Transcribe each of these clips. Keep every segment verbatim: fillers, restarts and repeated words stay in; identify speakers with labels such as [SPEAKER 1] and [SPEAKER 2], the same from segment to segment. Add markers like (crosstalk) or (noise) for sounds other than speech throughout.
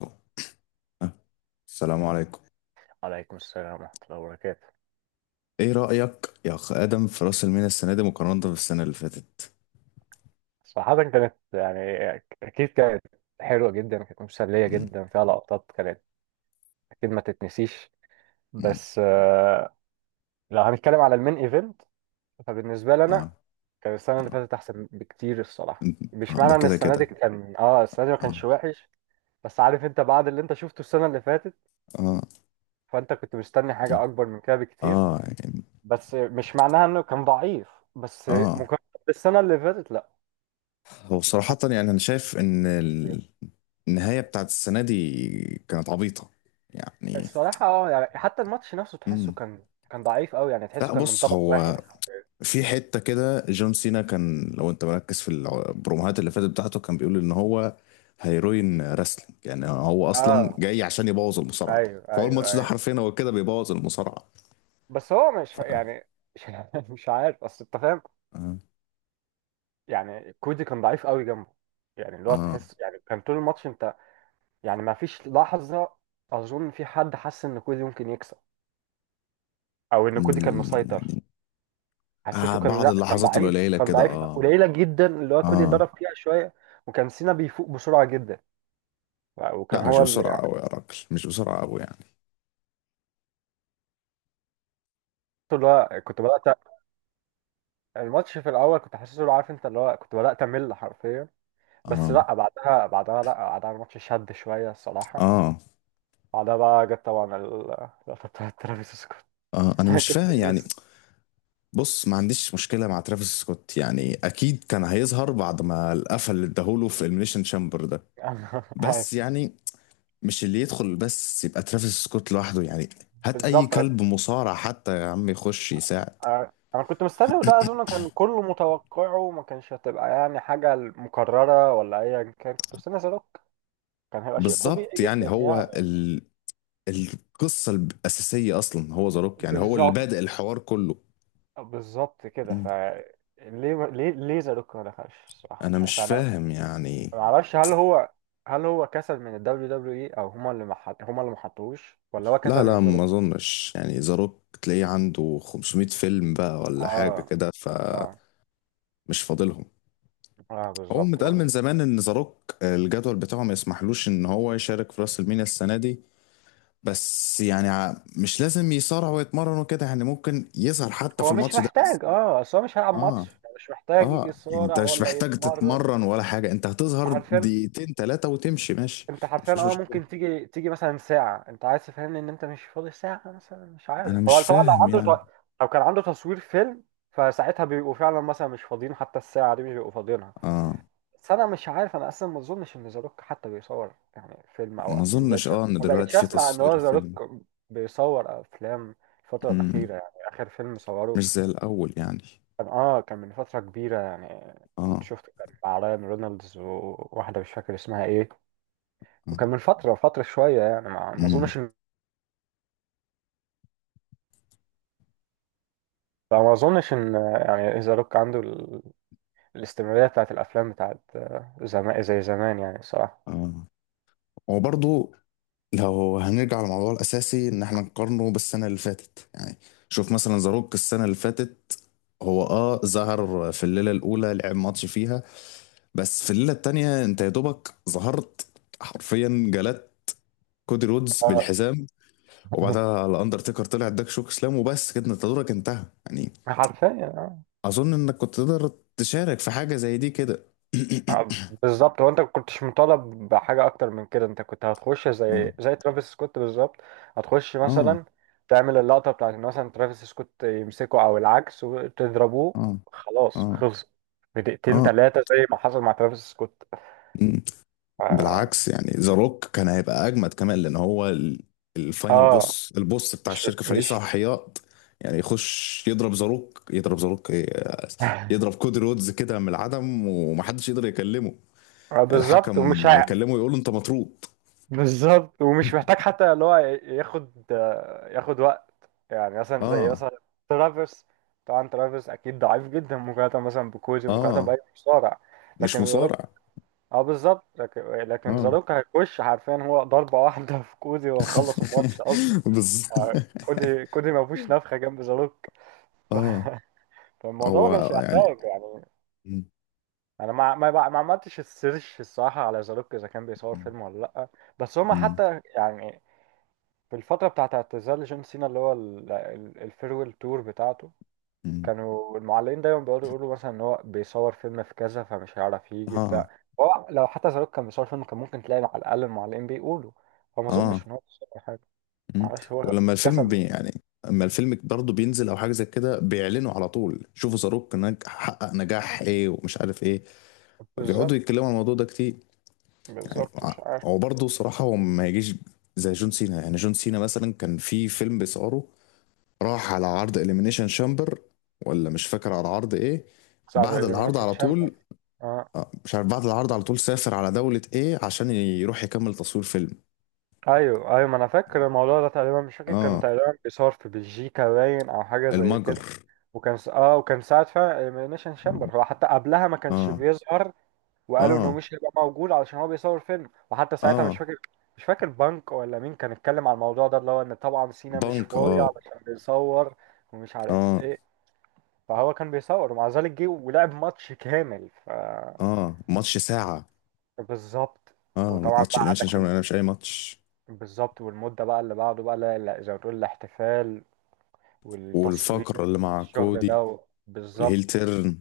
[SPEAKER 1] آه، السلام عليكم.
[SPEAKER 2] عليكم السلام ورحمة الله وبركاته.
[SPEAKER 1] ايه رأيك يا اخ ادم في راس المينا السنة دي مقارنة بالسنة اللي فاتت؟
[SPEAKER 2] صراحة كانت يعني أكيد كانت حلوة جدا، كانت مسلية
[SPEAKER 1] مم،
[SPEAKER 2] جدا، فيها لقطات كانت أكيد ما تتنسيش.
[SPEAKER 1] مم،
[SPEAKER 2] بس آه، لو هنتكلم على المين إيفنت فبالنسبة لي أنا
[SPEAKER 1] اه،
[SPEAKER 2] كان السنة اللي فاتت أحسن بكتير الصراحة.
[SPEAKER 1] مم،
[SPEAKER 2] مش
[SPEAKER 1] آه، ده
[SPEAKER 2] معنى إن
[SPEAKER 1] كده
[SPEAKER 2] السنة
[SPEAKER 1] كده.
[SPEAKER 2] دي كان آه السنة دي ما كانش
[SPEAKER 1] اه،
[SPEAKER 2] وحش، بس عارف أنت بعد اللي أنت شفته السنة اللي فاتت
[SPEAKER 1] اه،
[SPEAKER 2] فأنت كنت مستني
[SPEAKER 1] مم،
[SPEAKER 2] حاجة أكبر من كده بكتير.
[SPEAKER 1] اه، يعني
[SPEAKER 2] بس مش معناها إنه كان ضعيف، بس
[SPEAKER 1] اه،
[SPEAKER 2] مقارنة بالسنة اللي فاتت.
[SPEAKER 1] هو
[SPEAKER 2] لا،
[SPEAKER 1] صراحة يعني انا شايف ان ال- النهاية بتاعت السنة دي كانت عبيطة يعني.
[SPEAKER 2] الصراحة اه يعني حتى الماتش نفسه تحسه
[SPEAKER 1] مم.
[SPEAKER 2] كان كان ضعيف قوي، يعني تحسه
[SPEAKER 1] لا
[SPEAKER 2] كان من
[SPEAKER 1] بص،
[SPEAKER 2] طرف
[SPEAKER 1] هو
[SPEAKER 2] واحد.
[SPEAKER 1] في حتة كده جون سينا كان، لو انت مركز في البروموهات اللي فاتت بتاعته، كان بيقول ان هو هيروين راسلينج، يعني هو اصلا
[SPEAKER 2] اه،
[SPEAKER 1] جاي عشان يبوظ المصارعة.
[SPEAKER 2] ايوه
[SPEAKER 1] فهو
[SPEAKER 2] ايوه
[SPEAKER 1] الماتش ده
[SPEAKER 2] ايوه.
[SPEAKER 1] حرفيا هو كده بيبوظ المصارعة.
[SPEAKER 2] بس هو مش
[SPEAKER 1] ف
[SPEAKER 2] يعني مش (laughs) مش عارف، اصل انت فاهم
[SPEAKER 1] اه,
[SPEAKER 2] يعني. كودي كان ضعيف قوي جنبه، يعني اللي هو
[SPEAKER 1] آه.
[SPEAKER 2] تحس يعني كان طول الماتش انت، يعني ما فيش لحظة اظن في حد حس ان كودي ممكن يكسب او ان كودي كان
[SPEAKER 1] م-
[SPEAKER 2] مسيطر.
[SPEAKER 1] يعني آه
[SPEAKER 2] حسيته كان،
[SPEAKER 1] بعض
[SPEAKER 2] لا، كان
[SPEAKER 1] اللحظات
[SPEAKER 2] ضعيف،
[SPEAKER 1] القليلة
[SPEAKER 2] كان
[SPEAKER 1] كده.
[SPEAKER 2] ضعيف
[SPEAKER 1] اه،
[SPEAKER 2] قليلة جدا اللي هو كودي ضرب
[SPEAKER 1] اه.
[SPEAKER 2] فيها شوية. وكان سينا بيفوق بسرعة جدا،
[SPEAKER 1] لا
[SPEAKER 2] وكان
[SPEAKER 1] مش
[SPEAKER 2] هو اللي
[SPEAKER 1] بسرعة
[SPEAKER 2] يعني
[SPEAKER 1] قوي يا راجل، مش بسرعة قوي يعني.
[SPEAKER 2] اللي هو كنت بدأت الماتش في الاول كنت حاسس له، عارف انت اللي هو كنت بدات امل حرفيا. بس
[SPEAKER 1] اه،
[SPEAKER 2] لا، بعدها، بعدها لا بعدها الماتش شد شويه الصراحه.
[SPEAKER 1] اه،
[SPEAKER 2] بعدها بقى جت طبعا ال- (laughs) اللقطه بتاعت ترافيس سكوت.
[SPEAKER 1] اه، انا مش
[SPEAKER 2] (laughs) كنت
[SPEAKER 1] فاهم يعني.
[SPEAKER 2] ناسي.
[SPEAKER 1] بص ما عنديش مشكلة مع ترافيس سكوت، يعني أكيد كان هيظهر بعد ما القفل اللي اداهوله في إليمينيشن شامبر ده.
[SPEAKER 2] أنا- (laughs)
[SPEAKER 1] بس
[SPEAKER 2] أيوه.
[SPEAKER 1] يعني مش اللي يدخل بس يبقى ترافيس سكوت لوحده يعني. هات أي
[SPEAKER 2] بالظبط،
[SPEAKER 1] كلب مصارع حتى يا عم يخش يساعد.
[SPEAKER 2] أنا أنا كنت مستني، وده اظن كان كله متوقعه وما كانش هتبقى يعني حاجه مكرره ولا ايا كان. كنت مستني زاروك، كان هيبقى شيء طبيعي
[SPEAKER 1] بالظبط. يعني
[SPEAKER 2] جدا يعني.
[SPEAKER 1] هو ال... القصة الأساسية أصلا هو ذا روك، يعني هو اللي
[SPEAKER 2] بالظبط،
[SPEAKER 1] بادئ الحوار كله.
[SPEAKER 2] بالظبط كده.
[SPEAKER 1] مم.
[SPEAKER 2] ف ليه ليه ليه زاروك ما دخلش الصراحه؟
[SPEAKER 1] أنا
[SPEAKER 2] مش عارف
[SPEAKER 1] مش
[SPEAKER 2] انا،
[SPEAKER 1] فاهم يعني.
[SPEAKER 2] ما اعرفش. هل هو هل هو كسل من ال دبليو دبليو إي اي، او هما اللي مح... هما اللي محطوش، ولا هو
[SPEAKER 1] لا،
[SPEAKER 2] كسل من
[SPEAKER 1] لا،
[SPEAKER 2] ظروف.
[SPEAKER 1] ما أظنش، يعني ذا روك تلاقيه عنده 500 فيلم بقى ولا حاجة
[SPEAKER 2] اه
[SPEAKER 1] كده.
[SPEAKER 2] اه
[SPEAKER 1] فمش فاضلهم.
[SPEAKER 2] اه،
[SPEAKER 1] هو
[SPEAKER 2] بالظبط
[SPEAKER 1] متقال من
[SPEAKER 2] برضه.
[SPEAKER 1] زمان ان ذا روك، آه، الجدول بتاعه ما يسمحلوش ان هو يشارك في راس المينيا السنه دي. بس يعني ع- مش لازم يصارع ويتمرن وكده، يعني ممكن يظهر حتى في
[SPEAKER 2] هو مش
[SPEAKER 1] الماتش ده بس.
[SPEAKER 2] محتاج، اه اصل هو مش هيلعب
[SPEAKER 1] اه،
[SPEAKER 2] ماتش، مش محتاج
[SPEAKER 1] اه، يعني انت
[SPEAKER 2] يصارع
[SPEAKER 1] مش
[SPEAKER 2] ولا
[SPEAKER 1] محتاج
[SPEAKER 2] يتمرن.
[SPEAKER 1] تتمرن ولا حاجه، انت هتظهر
[SPEAKER 2] حرفيا،
[SPEAKER 1] دقيقتين ثلاثه وتمشي ماشي.
[SPEAKER 2] انت حرفيا
[SPEAKER 1] مفيش
[SPEAKER 2] اه
[SPEAKER 1] مشكله.
[SPEAKER 2] ممكن تيجي تيجي مثلا ساعة انت عايز تفهمني ان انت مش فاضي ساعة مثلا. مش
[SPEAKER 1] انا
[SPEAKER 2] عارف هو
[SPEAKER 1] مش
[SPEAKER 2] طبعا لو
[SPEAKER 1] فاهم
[SPEAKER 2] عنده
[SPEAKER 1] يعني.
[SPEAKER 2] ت- لو كان عنده تصوير فيلم فساعتها بيبقوا فعلا مثلا مش فاضيين، حتى الساعة دي مش بيبقوا فاضيينها.
[SPEAKER 1] اه،
[SPEAKER 2] بس انا مش عارف، انا اصلا ما اظنش ان ذا روك حتى بيصور يعني فيلم او
[SPEAKER 1] ما
[SPEAKER 2] افلام. ما
[SPEAKER 1] اظنش
[SPEAKER 2] بقتش،
[SPEAKER 1] اه ان
[SPEAKER 2] ما بقتش
[SPEAKER 1] دلوقتي في
[SPEAKER 2] اسمع ان
[SPEAKER 1] تصوير
[SPEAKER 2] هو ذا روك
[SPEAKER 1] الفيلم.
[SPEAKER 2] بيصور افلام الفتره
[SPEAKER 1] مم.
[SPEAKER 2] الاخيره. يعني اخر فيلم صوره
[SPEAKER 1] مش زي الاول يعني.
[SPEAKER 2] كان اه كان من فتره كبيره يعني، كنت
[SPEAKER 1] اه،
[SPEAKER 2] شفته كان مع رايان رونالدز وواحده مش فاكر اسمها ايه،
[SPEAKER 1] اه،
[SPEAKER 2] وكان من فتره فتره شويه يعني. ما ما
[SPEAKER 1] مم.
[SPEAKER 2] اظنش ان ما اظنش ان يعني ذا روك عنده ال... الاستمراريه بتاعت الافلام بتاعت زمان زي زمان يعني الصراحه.
[SPEAKER 1] اه، هو برضه، لو هنرجع للموضوع الأساسي إن إحنا نقارنه بالسنة اللي فاتت يعني، شوف مثلا زاروك السنة اللي فاتت، هو آه ظهر في الليلة الأولى، لعب ماتش فيها. بس في الليلة التانية أنت يا دوبك ظهرت، حرفيا جلدت كودي رودز
[SPEAKER 2] آه،
[SPEAKER 1] بالحزام. وبعدها الأندرتيكر طلع اداك شوك سلام وبس كده أنت دورك انتهى يعني.
[SPEAKER 2] (laughs) حرفيا.
[SPEAKER 1] أظن إنك كنت تقدر تشارك في حاجة زي دي كده.
[SPEAKER 2] آه، بالظبط، هو انت ما كنتش مطالب بحاجه اكتر من كده. انت كنت هتخش
[SPEAKER 1] (coughs) آه،
[SPEAKER 2] زي زي ترافيس سكوت بالظبط. هتخش
[SPEAKER 1] آه،
[SPEAKER 2] مثلا تعمل اللقطه بتاعت ان مثلا ترافيس سكوت يمسكه او العكس وتضربوه،
[SPEAKER 1] آه،
[SPEAKER 2] خلاص خلص في دقيقتين
[SPEAKER 1] آه،
[SPEAKER 2] ثلاثه زي ما حصل مع ترافيس سكوت.
[SPEAKER 1] آه،
[SPEAKER 2] اه.
[SPEAKER 1] بالعكس، يعني ذا روك كان هيبقى اجمد كمان، لان هو ال- الفاينل
[SPEAKER 2] آه،
[SPEAKER 1] بوس، البوس بتاع
[SPEAKER 2] مش
[SPEAKER 1] الشركه، فريق
[SPEAKER 2] مش
[SPEAKER 1] صلاحيات. يعني يخش يضرب ذا روك، يضرب ذا روك ايه،
[SPEAKER 2] (laughs)
[SPEAKER 1] يضرب كودي رودز كده من العدم ومحدش يقدر يكلمه.
[SPEAKER 2] آه، بالظبط. ومش
[SPEAKER 1] الحكم
[SPEAKER 2] هي-
[SPEAKER 1] هيكلمه يقول له انت مطرود.
[SPEAKER 2] بالظبط، ومش محتاج
[SPEAKER 1] (laughs)
[SPEAKER 2] حتى اللي هو ياخد ياخد وقت. يعني مثلا زي
[SPEAKER 1] اه،
[SPEAKER 2] مثلا ترافيس، طبعا ترافيس اكيد ضعيف جدا مقارنه مثلا بكوزي، مقارنه باي
[SPEAKER 1] اه،
[SPEAKER 2] مصارع،
[SPEAKER 1] مش
[SPEAKER 2] لكن زاروك،
[SPEAKER 1] مصارع.
[SPEAKER 2] اه بالظبط. لكن لكن
[SPEAKER 1] اه،
[SPEAKER 2] زاروك هيخش حرفيا هو ضربه واحده في كوزي وخلص الماتش اصلا.
[SPEAKER 1] (laughs) بالظبط.
[SPEAKER 2] آه، كوزي كوزي ما فيهوش نفخه جنب زاروك. (laughs) ف-
[SPEAKER 1] اه،
[SPEAKER 2] فالموضوع ما
[SPEAKER 1] هو
[SPEAKER 2] كانش
[SPEAKER 1] يعني
[SPEAKER 2] يحتاج يعني.
[SPEAKER 1] م-
[SPEAKER 2] انا ما ما ما عملتش السيرش الصراحه على زاروك اذا كان بيصور
[SPEAKER 1] م-
[SPEAKER 2] فيلم ولا لا. بس هما
[SPEAKER 1] م-
[SPEAKER 2] حتى يعني في الفترة بتاعت اعتزال جون سينا اللي هو ال- ال- الفيرويل تور بتاعته
[SPEAKER 1] م-
[SPEAKER 2] كانوا المعلقين دايما بيقعدوا يقولوا مثلا ان هو بيصور فيلم في كذا فمش هيعرف يجي
[SPEAKER 1] اه،
[SPEAKER 2] بتاع. هو لو حتى زاروك كان بيصور فيلم كان ممكن تلاقي على الأقل المعلقين بيقولوا، فما
[SPEAKER 1] اه،
[SPEAKER 2] أظنش إن هو بيصور حاجة.
[SPEAKER 1] مم.
[SPEAKER 2] معرفش، هو
[SPEAKER 1] ولما الفيلم
[SPEAKER 2] كسل.
[SPEAKER 1] بي يعني اما الفيلم برضه بينزل او حاجه زي كده، بيعلنوا على طول، شوفوا زاروك نج- حقق نجاح ايه ومش عارف ايه، بيقعدوا
[SPEAKER 2] بالظبط،
[SPEAKER 1] يتكلموا عن الموضوع ده كتير. يعني
[SPEAKER 2] بالظبط،
[SPEAKER 1] ع-
[SPEAKER 2] مش عارف.
[SPEAKER 1] هو برضه صراحه هو ما يجيش زي جون سينا، يعني جون سينا مثلا كان في فيلم بيصوره، راح على عرض اليمينيشن شامبر، ولا مش فاكر على عرض ايه،
[SPEAKER 2] ساعة
[SPEAKER 1] بعد العرض
[SPEAKER 2] الإليمينيشن
[SPEAKER 1] على
[SPEAKER 2] شامبر،
[SPEAKER 1] طول.
[SPEAKER 2] اه.
[SPEAKER 1] آه، مش عارف بعد العرض على طول سافر على دولة ايه عشان يروح يكمل تصوير فيلم.
[SPEAKER 2] أيوه أيوه، ما أنا فاكر الموضوع ده تقريبا، مش فاكر، كان
[SPEAKER 1] اه،
[SPEAKER 2] تقريبا بيصور في بلجيكا باين أو حاجة زي كده.
[SPEAKER 1] المجر.
[SPEAKER 2] وكان س... اه وكان ساعة فعلا الإليمينيشن
[SPEAKER 1] اه،
[SPEAKER 2] شامبر هو حتى قبلها ما كانش
[SPEAKER 1] اه،
[SPEAKER 2] بيظهر، وقالوا انه
[SPEAKER 1] اه،
[SPEAKER 2] مش هيبقى موجود علشان هو بيصور فيلم. وحتى ساعتها مش
[SPEAKER 1] آه.
[SPEAKER 2] فاكر، مش فاكر بنك ولا مين كان اتكلم على الموضوع ده اللي هو ان طبعا سينا مش
[SPEAKER 1] بنك،
[SPEAKER 2] فاضي
[SPEAKER 1] اه،
[SPEAKER 2] علشان بيصور ومش عارف
[SPEAKER 1] اه،
[SPEAKER 2] ايه. فهو كان بيصور ومع ذلك جه ولعب ماتش كامل. ف
[SPEAKER 1] اه، ماتش ساعة.
[SPEAKER 2] بالظبط.
[SPEAKER 1] اه،
[SPEAKER 2] وطبعا
[SPEAKER 1] ماتش
[SPEAKER 2] بقى
[SPEAKER 1] إليميشن
[SPEAKER 2] عندك
[SPEAKER 1] شامبيون،
[SPEAKER 2] ال...
[SPEAKER 1] انا مش اي ماتش.
[SPEAKER 2] بالظبط، والمدة بقى اللي بعده بقى لا- لا، زي ما تقول الاحتفال والتصوير،
[SPEAKER 1] والفقرة اللي مع
[SPEAKER 2] الشغل ده
[SPEAKER 1] كودي
[SPEAKER 2] و...
[SPEAKER 1] والهيل
[SPEAKER 2] بالظبط،
[SPEAKER 1] تيرن.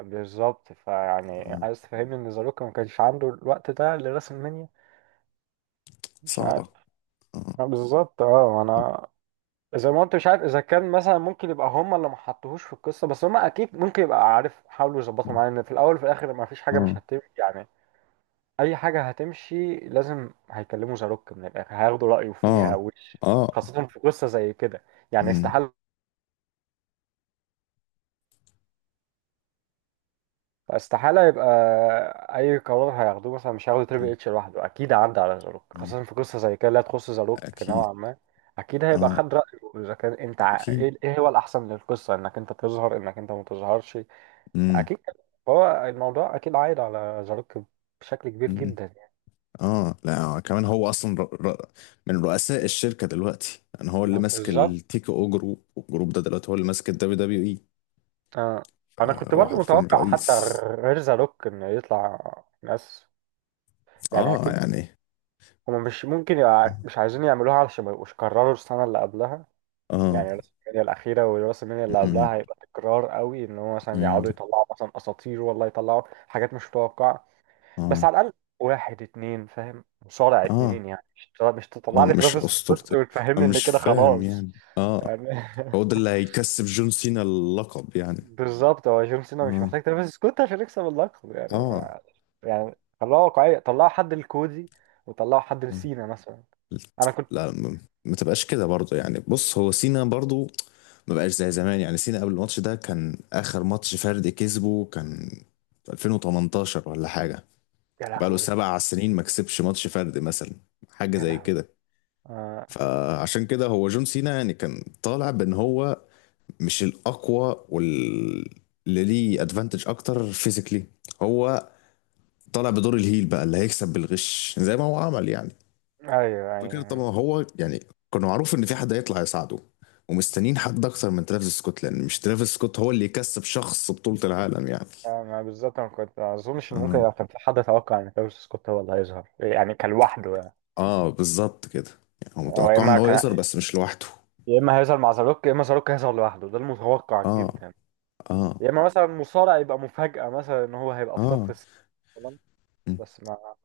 [SPEAKER 2] بالظبط. فيعني
[SPEAKER 1] آه.
[SPEAKER 2] عايز تفهمني ان زاروكا ما كانش عنده الوقت ده لرسم المنيا؟ مش
[SPEAKER 1] صعبة.
[SPEAKER 2] عارف.
[SPEAKER 1] اه،
[SPEAKER 2] لا، بالظبط اه. انا زي ما قلت، مش عارف اذا كان مثلا ممكن يبقى هم اللي ما حطوهوش في القصه، بس هم اكيد ممكن يبقى. عارف، حاولوا يظبطوا معايا ان في الاول وفي الاخر ما فيش حاجه مش
[SPEAKER 1] اه،
[SPEAKER 2] هتمشي يعني، اي حاجه هتمشي لازم هيكلموا زاروك. من الاخر هياخدوا رايه
[SPEAKER 1] اه،
[SPEAKER 2] فيها
[SPEAKER 1] اه،
[SPEAKER 2] وش،
[SPEAKER 1] آه،
[SPEAKER 2] خاصه في قصه زي كده. يعني
[SPEAKER 1] مم.
[SPEAKER 2] استحاله، استحالة يبقى أي قرار هياخدوه مثلا. مش هياخدوا تريبل اتش لوحده، أكيد عدى على زاروك،
[SPEAKER 1] مم.
[SPEAKER 2] خاصة في قصة زي كده لا تخص زاروك
[SPEAKER 1] اكيد.
[SPEAKER 2] نوعا ما. أكيد هيبقى
[SPEAKER 1] اه،
[SPEAKER 2] خد رأيه إذا كان أنت ع-
[SPEAKER 1] اكيد.
[SPEAKER 2] إيه، إيه هو الأحسن للقصة، إنك أنت تظهر إنك أنت ما تظهرش.
[SPEAKER 1] مم.
[SPEAKER 2] أكيد كده. هو الموضوع أكيد عايد على زاروك بشكل كبير
[SPEAKER 1] مم.
[SPEAKER 2] جدا يعني.
[SPEAKER 1] اه، لا، كمان هو اصلا ر... ر... من رؤساء الشركة دلوقتي، يعني هو اللي
[SPEAKER 2] لا،
[SPEAKER 1] ماسك
[SPEAKER 2] بالظبط.
[SPEAKER 1] التيكي او جروب، والجروب ده دلوقتي هو اللي ماسك الدبليو دبليو اي.
[SPEAKER 2] آه، أنا كنت
[SPEAKER 1] هو
[SPEAKER 2] برضو
[SPEAKER 1] حرفيا
[SPEAKER 2] متوقع حتى
[SPEAKER 1] رئيس.
[SPEAKER 2] غير زاروك إنه يطلع ناس، يعني
[SPEAKER 1] اه،
[SPEAKER 2] أكيد
[SPEAKER 1] يعني
[SPEAKER 2] هما مش ممكن
[SPEAKER 1] اه،
[SPEAKER 2] يبقى مش عايزين يعملوها علشان ما يبقوش كرروا السنة اللي قبلها.
[SPEAKER 1] آه.
[SPEAKER 2] يعني راس المنيا الأخيرة وراس المنيا اللي
[SPEAKER 1] مم.
[SPEAKER 2] قبلها هيبقى تكرار قوي إن هو مثلا
[SPEAKER 1] مم.
[SPEAKER 2] يقعدوا يطلعوا مثلا أساطير، والله يطلعوا حاجات مش متوقعة،
[SPEAKER 1] اه،
[SPEAKER 2] بس على الأقل واحد اتنين فاهم مصارع اتنين.
[SPEAKER 1] اه،
[SPEAKER 2] يعني مش تطلع مش
[SPEAKER 1] اه،
[SPEAKER 2] تطلع لي
[SPEAKER 1] مش
[SPEAKER 2] ترافيس
[SPEAKER 1] اسطورتي.
[SPEAKER 2] سكوت وتفهمني
[SPEAKER 1] انا
[SPEAKER 2] إن
[SPEAKER 1] مش
[SPEAKER 2] كده
[SPEAKER 1] فاهم
[SPEAKER 2] خلاص،
[SPEAKER 1] يعني. اه،
[SPEAKER 2] يعني
[SPEAKER 1] هو
[SPEAKER 2] (laughs)
[SPEAKER 1] ده اللي هيكسب جون سينا اللقب يعني.
[SPEAKER 2] بالظبط، هو جون سينا مش
[SPEAKER 1] اه،
[SPEAKER 2] محتاج ترافيس سكوت عشان يكسب اللقب، يعني
[SPEAKER 1] اه،
[SPEAKER 2] ما- يعني طلعوا واقعية، طلعوا حد لكودي وطلعوا حد لسينا مثلا. أنا كنت،
[SPEAKER 1] لا، م- ما تبقاش كده برضه، يعني بص هو سينا برضه ما بقاش زي زمان. يعني سينا قبل الماتش ده كان اخر ماتش فردي كسبه كان في ألفين وتمنتاشر ولا حاجه.
[SPEAKER 2] يا
[SPEAKER 1] بقاله
[SPEAKER 2] لهوي،
[SPEAKER 1] سبع سنين ما كسبش ماتش فردي مثلا، حاجه
[SPEAKER 2] يا
[SPEAKER 1] زي
[SPEAKER 2] لهوي،
[SPEAKER 1] كده.
[SPEAKER 2] آه...
[SPEAKER 1] فعشان كده هو جون سينا يعني كان طالع بان هو مش الاقوى، وال اللي ليه ادفانتج اكتر فيزيكلي. هو طالع بدور الهيل بقى اللي هيكسب بالغش زي ما هو عمل يعني.
[SPEAKER 2] أيوه
[SPEAKER 1] فاكر
[SPEAKER 2] أيوه.
[SPEAKER 1] طبعا هو يعني كان معروف ان في حد هيطلع يساعده، ومستنيين حد اكتر من ترافيس سكوت، لان مش ترافيس سكوت هو اللي يكسب شخص بطولة العالم يعني.
[SPEAKER 2] آه، ما بالظبط انا كنت ما اظنش ان
[SPEAKER 1] مم.
[SPEAKER 2] ممكن كان في حد توقع ان تايوس سكوت هو اللي هيظهر يعني، كان لوحده يعني.
[SPEAKER 1] اه، بالظبط كده. يعني هو
[SPEAKER 2] هو يا
[SPEAKER 1] متوقع ان
[SPEAKER 2] اما
[SPEAKER 1] هو يظهر
[SPEAKER 2] كان،
[SPEAKER 1] بس مش لوحده.
[SPEAKER 2] يا اما هيظهر مع زاروك، يا اما زاروك هيظهر لوحده، ده المتوقع
[SPEAKER 1] اه،
[SPEAKER 2] جدا.
[SPEAKER 1] اه،
[SPEAKER 2] يا اما مثلا مصارع يبقى مفاجأة مثلا ان هو هيبقى في صف
[SPEAKER 1] اه،
[SPEAKER 2] الس- مثلاً.
[SPEAKER 1] مم.
[SPEAKER 2] بس ما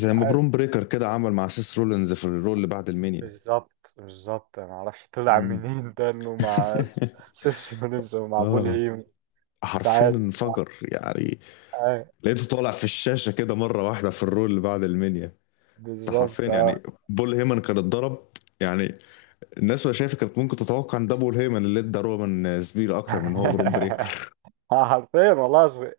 [SPEAKER 2] مش
[SPEAKER 1] ما
[SPEAKER 2] عارف.
[SPEAKER 1] برون بريكر كده عمل مع سيس رولينز في الرول اللي بعد المنيا.
[SPEAKER 2] بالظبط بالظبط، انا ما اعرفش طلع
[SPEAKER 1] مم.
[SPEAKER 2] منين ده انه مع سيس رولينز
[SPEAKER 1] (laughs)
[SPEAKER 2] ومع بول
[SPEAKER 1] اه،
[SPEAKER 2] هيم. مش
[SPEAKER 1] حرفيا
[SPEAKER 2] عارف.
[SPEAKER 1] انفجر يعني.
[SPEAKER 2] آه،
[SPEAKER 1] لقيته طالع في الشاشة كده مرة واحدة في الرول اللي بعد المنيا. انت حرفيا
[SPEAKER 2] بالظبط اه.
[SPEAKER 1] يعني بول هيمن كان اتضرب، يعني الناس وهي شايفة كانت ممكن تتوقع ان ده بول هيمن اللي ادى رومان سبير اكتر من هو برون
[SPEAKER 2] (laughs)
[SPEAKER 1] بريكر.
[SPEAKER 2] حرفيا والله،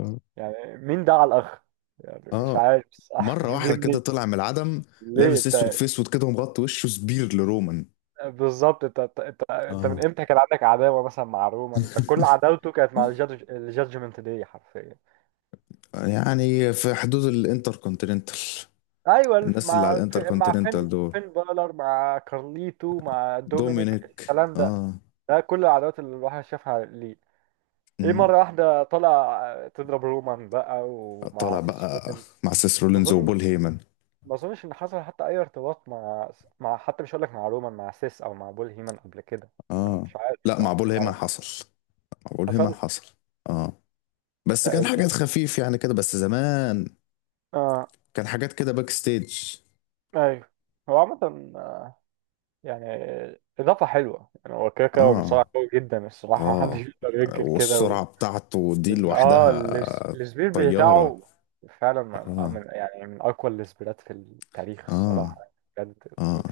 [SPEAKER 1] آه.
[SPEAKER 2] يعني مين ده على الاخر؟ يعني مش
[SPEAKER 1] اه،
[SPEAKER 2] عارف صح (laughs)
[SPEAKER 1] مرة
[SPEAKER 2] جه
[SPEAKER 1] واحدة كده
[SPEAKER 2] منين.
[SPEAKER 1] طلع من العدم،
[SPEAKER 2] ليه
[SPEAKER 1] لابس اسود
[SPEAKER 2] انت
[SPEAKER 1] في اسود كده ومغطي وشه، سبير لرومان.
[SPEAKER 2] بالظبط؟ انت انت انت انت من
[SPEAKER 1] اه،
[SPEAKER 2] امتى كان عندك عداوه مثلا مع رومان؟ انت كل عداوته كانت مع الجادج الجادجمنت داي حرفيا.
[SPEAKER 1] يعني في حدود الانتر كونتيننتال،
[SPEAKER 2] ايوه الف-
[SPEAKER 1] الناس اللي على
[SPEAKER 2] مع الف-
[SPEAKER 1] الانتر
[SPEAKER 2] مع فين؟
[SPEAKER 1] كونتيننتال دول،
[SPEAKER 2] فين بالر، مع كارليتو، مع دومينيك،
[SPEAKER 1] دومينيك،
[SPEAKER 2] الكلام ده،
[SPEAKER 1] اه.
[SPEAKER 2] ده كل العداوات اللي الواحد شافها ليه. ايه مره واحده طلع تضرب رومان بقى ومع
[SPEAKER 1] طالع
[SPEAKER 2] سيس
[SPEAKER 1] بقى
[SPEAKER 2] رولينز؟
[SPEAKER 1] مع سيس رولينز
[SPEAKER 2] اظن،
[SPEAKER 1] وبول هيمن.
[SPEAKER 2] ما اظنش ان حصل حتى اي ارتباط مع مع حتى، مش هقول لك مع رومان، مع سيس او مع بول هيمن قبل كده.
[SPEAKER 1] اه،
[SPEAKER 2] مش عارف
[SPEAKER 1] لا، مع
[SPEAKER 2] الصراحه،
[SPEAKER 1] بول
[SPEAKER 2] كان
[SPEAKER 1] هيمن
[SPEAKER 2] عارف.
[SPEAKER 1] حصل مع بول هيمن
[SPEAKER 2] حصل،
[SPEAKER 1] حصل اه، بس
[SPEAKER 2] ده
[SPEAKER 1] كان
[SPEAKER 2] امتى؟
[SPEAKER 1] حاجات خفيف يعني كده بس، زمان.
[SPEAKER 2] اه
[SPEAKER 1] كان حاجات كده باك ستيج.
[SPEAKER 2] ايوه. هو عامه آه، يعني اضافه حلوه يعني، هو كده كده هو
[SPEAKER 1] اه،
[SPEAKER 2] مصارع قوي جدا الصراحه (laughs) محدش
[SPEAKER 1] اه،
[SPEAKER 2] يقدر ينكر كده.
[SPEAKER 1] والسرعة
[SPEAKER 2] و...
[SPEAKER 1] بتاعته دي
[SPEAKER 2] وال... اه
[SPEAKER 1] لوحدها
[SPEAKER 2] الس- السبير
[SPEAKER 1] طيارة.
[SPEAKER 2] بتاعه فعلا من
[SPEAKER 1] اه،
[SPEAKER 2] من- يعني من اقوى السبيرات في التاريخ الصراحه،
[SPEAKER 1] اه،
[SPEAKER 2] بجد.
[SPEAKER 1] اه،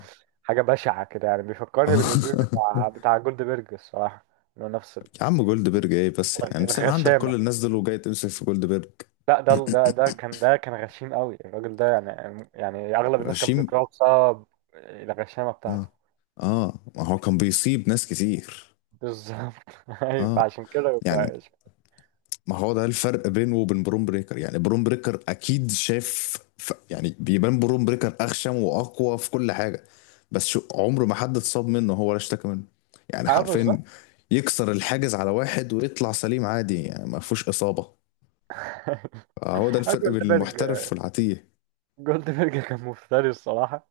[SPEAKER 2] حاجه بشعه كده يعني، بيفكرني بالسبير بتاع
[SPEAKER 1] (laughs)
[SPEAKER 2] بتاع جولدبرج الصراحه، انه نفس
[SPEAKER 1] يا عم جولد بيرج ايه بس يعني؟ امسك عندك كل
[SPEAKER 2] الغشامة.
[SPEAKER 1] الناس دول وجاي تمسك في جولد بيرج؟
[SPEAKER 2] لا، ده ده ده كان، ده كان غشيم قوي الراجل ده يعني، يعني اغلب الناس كانت
[SPEAKER 1] غشيم.
[SPEAKER 2] بتكرهه بسبب الغشامة بتاعته.
[SPEAKER 1] اه، اه، ما هو كان بيصيب ناس كتير.
[SPEAKER 2] بالظبط (laughs) ايوه
[SPEAKER 1] اه،
[SPEAKER 2] فعشان كده
[SPEAKER 1] يعني،
[SPEAKER 2] يبقى اسم.
[SPEAKER 1] ما هو ده الفرق بينه وبين بروم بريكر. يعني بروم بريكر اكيد شاف ف... يعني بيبان بروم بريكر اخشم واقوى في كل حاجه، بس شو عمره ما حد اتصاب منه هو ولا اشتكى منه. يعني
[SPEAKER 2] اه بالظبط.
[SPEAKER 1] حرفيا يكسر الحاجز على واحد ويطلع سليم عادي، يعني ما فيهوش اصابه.
[SPEAKER 2] (laughs)
[SPEAKER 1] هو ده
[SPEAKER 2] آه،
[SPEAKER 1] الفرق بين
[SPEAKER 2] جولدبرج،
[SPEAKER 1] المحترف والعتيه.
[SPEAKER 2] جولدبرج كان مفتري الصراحة.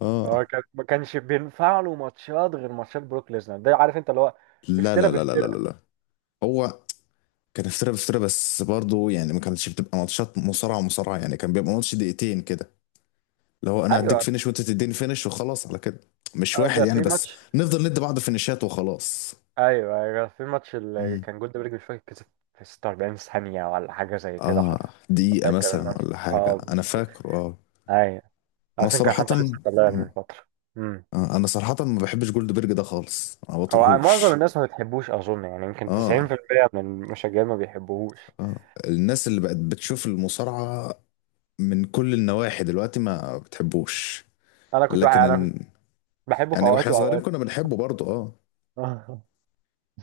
[SPEAKER 1] اه،
[SPEAKER 2] هو كان ما كانش بينفع له ماتشات غير ماتشات بروك ليزنر، ده عارف انت اللي هو
[SPEAKER 1] لا،
[SPEAKER 2] افترى
[SPEAKER 1] لا، لا، لا، لا،
[SPEAKER 2] بافترى.
[SPEAKER 1] لا، لا. هو كان افتراء افتراء، بس برضه يعني ما كانتش بتبقى ماتشات مصارعه مصارعه. يعني كان بيبقى ماتش دقيقتين كده. لو انا هديك
[SPEAKER 2] ايوه،
[SPEAKER 1] فينش وانت تديني فينش وخلاص على كده، مش
[SPEAKER 2] اه
[SPEAKER 1] واحد
[SPEAKER 2] ده
[SPEAKER 1] يعني
[SPEAKER 2] في
[SPEAKER 1] بس،
[SPEAKER 2] ماتش.
[SPEAKER 1] نفضل ندي بعض فينشات وخلاص.
[SPEAKER 2] ايوه ايوه، في ماتش اللي
[SPEAKER 1] امم.
[SPEAKER 2] كان جولد بريك مش فاكر كسب في ستة وأربعين ثانية ولا حاجة زي كده
[SPEAKER 1] اه،
[SPEAKER 2] حرفيا.
[SPEAKER 1] دقيقة
[SPEAKER 2] فاكر
[SPEAKER 1] مثلا
[SPEAKER 2] الماتش،
[SPEAKER 1] ولا
[SPEAKER 2] اه
[SPEAKER 1] حاجة انا
[SPEAKER 2] بالظبط.
[SPEAKER 1] فاكره اه.
[SPEAKER 2] ايوه،
[SPEAKER 1] انا
[SPEAKER 2] اصلا كان
[SPEAKER 1] صراحة،
[SPEAKER 2] حد لسه طلع من
[SPEAKER 1] آه.
[SPEAKER 2] فترة. امم.
[SPEAKER 1] آه، انا صراحة ما بحبش جولد بيرج ده خالص، ما
[SPEAKER 2] هو معظم
[SPEAKER 1] بطيقهوش.
[SPEAKER 2] الناس ما بتحبوش اظن، يعني يمكن
[SPEAKER 1] اه،
[SPEAKER 2] تسعين في المية من المشجعين ما بيحبوهوش.
[SPEAKER 1] اه، الناس اللي بقت بتشوف المصارعة من كل النواحي دلوقتي ما بتحبوش.
[SPEAKER 2] انا كنت بح-
[SPEAKER 1] لكن
[SPEAKER 2] انا كنت
[SPEAKER 1] إن-
[SPEAKER 2] بحبه في
[SPEAKER 1] يعني
[SPEAKER 2] اوقات
[SPEAKER 1] واحنا صغيرين
[SPEAKER 2] واوقات.
[SPEAKER 1] كنا بنحبه برضه اه.
[SPEAKER 2] (laughs)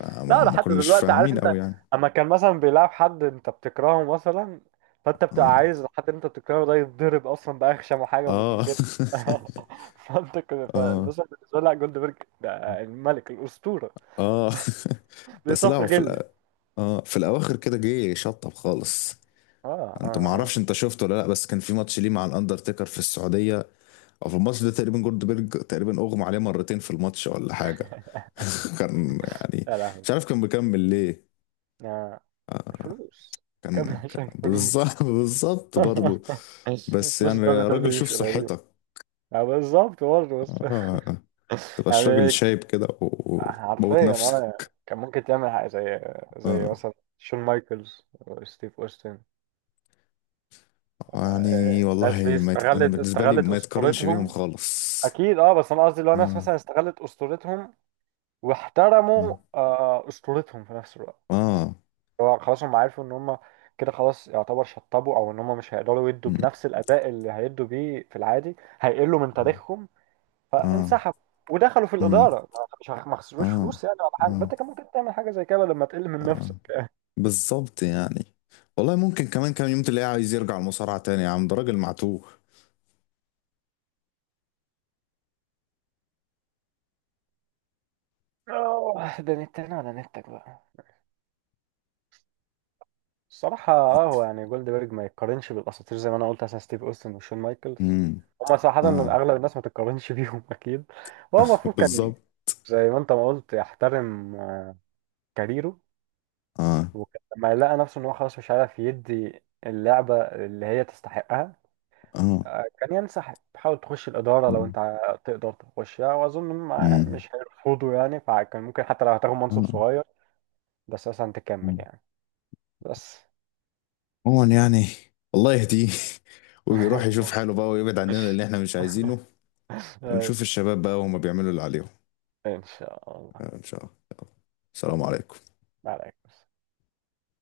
[SPEAKER 1] آه، ما
[SPEAKER 2] لا
[SPEAKER 1] ما
[SPEAKER 2] لحد
[SPEAKER 1] كناش
[SPEAKER 2] دلوقتي، عارف
[SPEAKER 1] فاهمين
[SPEAKER 2] انت،
[SPEAKER 1] قوي يعني.
[SPEAKER 2] اما كان مثلا بيلعب حد انت بتكرهه مثلا، فانت
[SPEAKER 1] اه،
[SPEAKER 2] بتبقى عايز الحد اللي انت بتكرهه ده يتضرب اصلا باخشم حاجه
[SPEAKER 1] اه،
[SPEAKER 2] ممكن. (laughs) فانت كده،
[SPEAKER 1] (laughs) اه،
[SPEAKER 2] فبس بالنسبه لي لا، جولدبرج ده الملك الاسطوره،
[SPEAKER 1] اه، (laughs) بس لا،
[SPEAKER 2] بيصفي
[SPEAKER 1] هو في
[SPEAKER 2] غل.
[SPEAKER 1] الأ... اه في الاواخر كده جه شطب خالص.
[SPEAKER 2] اه
[SPEAKER 1] انت ما
[SPEAKER 2] اه
[SPEAKER 1] اعرفش
[SPEAKER 2] اه،
[SPEAKER 1] انت شفته ولا لا، بس كان في ماتش ليه مع الاندرتيكر في السعوديه، او في الماتش ده تقريبا جولدبرج تقريبا اغمى عليه مرتين في الماتش ولا حاجه. (laughs) كان يعني
[SPEAKER 2] يا
[SPEAKER 1] مش
[SPEAKER 2] لهوي.
[SPEAKER 1] عارف كان مكمل ليه.
[SPEAKER 2] آه، الفلوس،
[SPEAKER 1] كان,
[SPEAKER 2] كان
[SPEAKER 1] كان
[SPEAKER 2] عشان فلوس.
[SPEAKER 1] بالظبط. (laughs) بالظبط برضه بس
[SPEAKER 2] فلوس
[SPEAKER 1] يعني
[SPEAKER 2] (laughs) دبليو
[SPEAKER 1] يا راجل
[SPEAKER 2] دبليو
[SPEAKER 1] شوف
[SPEAKER 2] مش قليل.
[SPEAKER 1] صحتك.
[SPEAKER 2] آه، بالظبط برضه بس
[SPEAKER 1] اه،
[SPEAKER 2] (laughs)
[SPEAKER 1] تبقاش راجل
[SPEAKER 2] يعني،
[SPEAKER 1] شايب كده وبوت
[SPEAKER 2] حرفيا اه يعني،
[SPEAKER 1] نفسك.
[SPEAKER 2] كان ممكن تعمل حاجة زي زي
[SPEAKER 1] اه،
[SPEAKER 2] مثلا شون مايكلز وستيف اوستن.
[SPEAKER 1] يعني
[SPEAKER 2] آه، الناس دي
[SPEAKER 1] والله ما يت... انا
[SPEAKER 2] استغلت،
[SPEAKER 1] بالنسبه لي
[SPEAKER 2] استغلت
[SPEAKER 1] ما يتقارنش بيهم
[SPEAKER 2] اسطورتهم،
[SPEAKER 1] خالص.
[SPEAKER 2] اكيد اه. بس انا قصدي لو ناس
[SPEAKER 1] آه،
[SPEAKER 2] مثلا استغلت اسطورتهم واحترموا
[SPEAKER 1] آه،
[SPEAKER 2] آه، اسطورتهم في نفس الوقت.
[SPEAKER 1] آه،
[SPEAKER 2] هو خلاص هم عارفوا ان هم كده خلاص يعتبر شطبوا، او ان هم مش هيقدروا يدوا
[SPEAKER 1] مم،
[SPEAKER 2] بنفس الاداء اللي هيدوا بيه في العادي، هيقلوا من
[SPEAKER 1] مم،
[SPEAKER 2] تاريخهم،
[SPEAKER 1] آه،
[SPEAKER 2] فانسحبوا ودخلوا في
[SPEAKER 1] مم،
[SPEAKER 2] الاداره. ما مش هخ- ما خسروش
[SPEAKER 1] آه،
[SPEAKER 2] فلوس يعني ولا حاجه. ما
[SPEAKER 1] آه،
[SPEAKER 2] انت كان ممكن تعمل حاجه زي كده لما تقل من
[SPEAKER 1] آه،
[SPEAKER 2] نفسك.
[SPEAKER 1] بالظبط. يعني والله ممكن كمان كام يوم تلاقيه عايز يرجع المصارعة تاني يا عم، ده راجل معتوه.
[SPEAKER 2] اه، ده نتنا على نتك بقى. الصراحة اه، هو يعني جولدبرج ما يتقارنش بالأساطير زي ما أنا قلت مثلا ستيف أوستن وشون مايكلز.
[SPEAKER 1] مم،
[SPEAKER 2] هما صراحة إن
[SPEAKER 1] آه،
[SPEAKER 2] أغلب الناس ما تتقارنش (laughs) بيهم أكيد. هو المفروض
[SPEAKER 1] (laughs)
[SPEAKER 2] كان
[SPEAKER 1] بالظبط.
[SPEAKER 2] زي ما أنت ما قلت يحترم كاريره،
[SPEAKER 1] آه،
[SPEAKER 2] وكان لما لقى نفسه إن هو خلاص مش عارف يدي اللعبة اللي هي تستحقها
[SPEAKER 1] آه،
[SPEAKER 2] آه، كان ينسحب، حاول تخش الإدارة لو
[SPEAKER 1] امم،
[SPEAKER 2] أنت ع- تقدر تخشها، وأظن إنهم مش هيرفضوا يعني، فكان ممكن حتى لو هتاخد
[SPEAKER 1] آه، مم،
[SPEAKER 2] منصب
[SPEAKER 1] آه،
[SPEAKER 2] صغير بس مثلا تكمل
[SPEAKER 1] آه.
[SPEAKER 2] يعني. بس
[SPEAKER 1] عموما يعني، الله يهديه (laughs) ويروح يشوف
[SPEAKER 2] (laughs)
[SPEAKER 1] حاله بقى ويبعد عننا اللي
[SPEAKER 2] (laughs)
[SPEAKER 1] احنا مش عايزينه.
[SPEAKER 2] طيب،
[SPEAKER 1] ونشوف الشباب بقى وهما بيعملوا اللي عليهم.
[SPEAKER 2] إن شاء الله.
[SPEAKER 1] آه، إن شاء الله. السلام عليكم.
[SPEAKER 2] عليك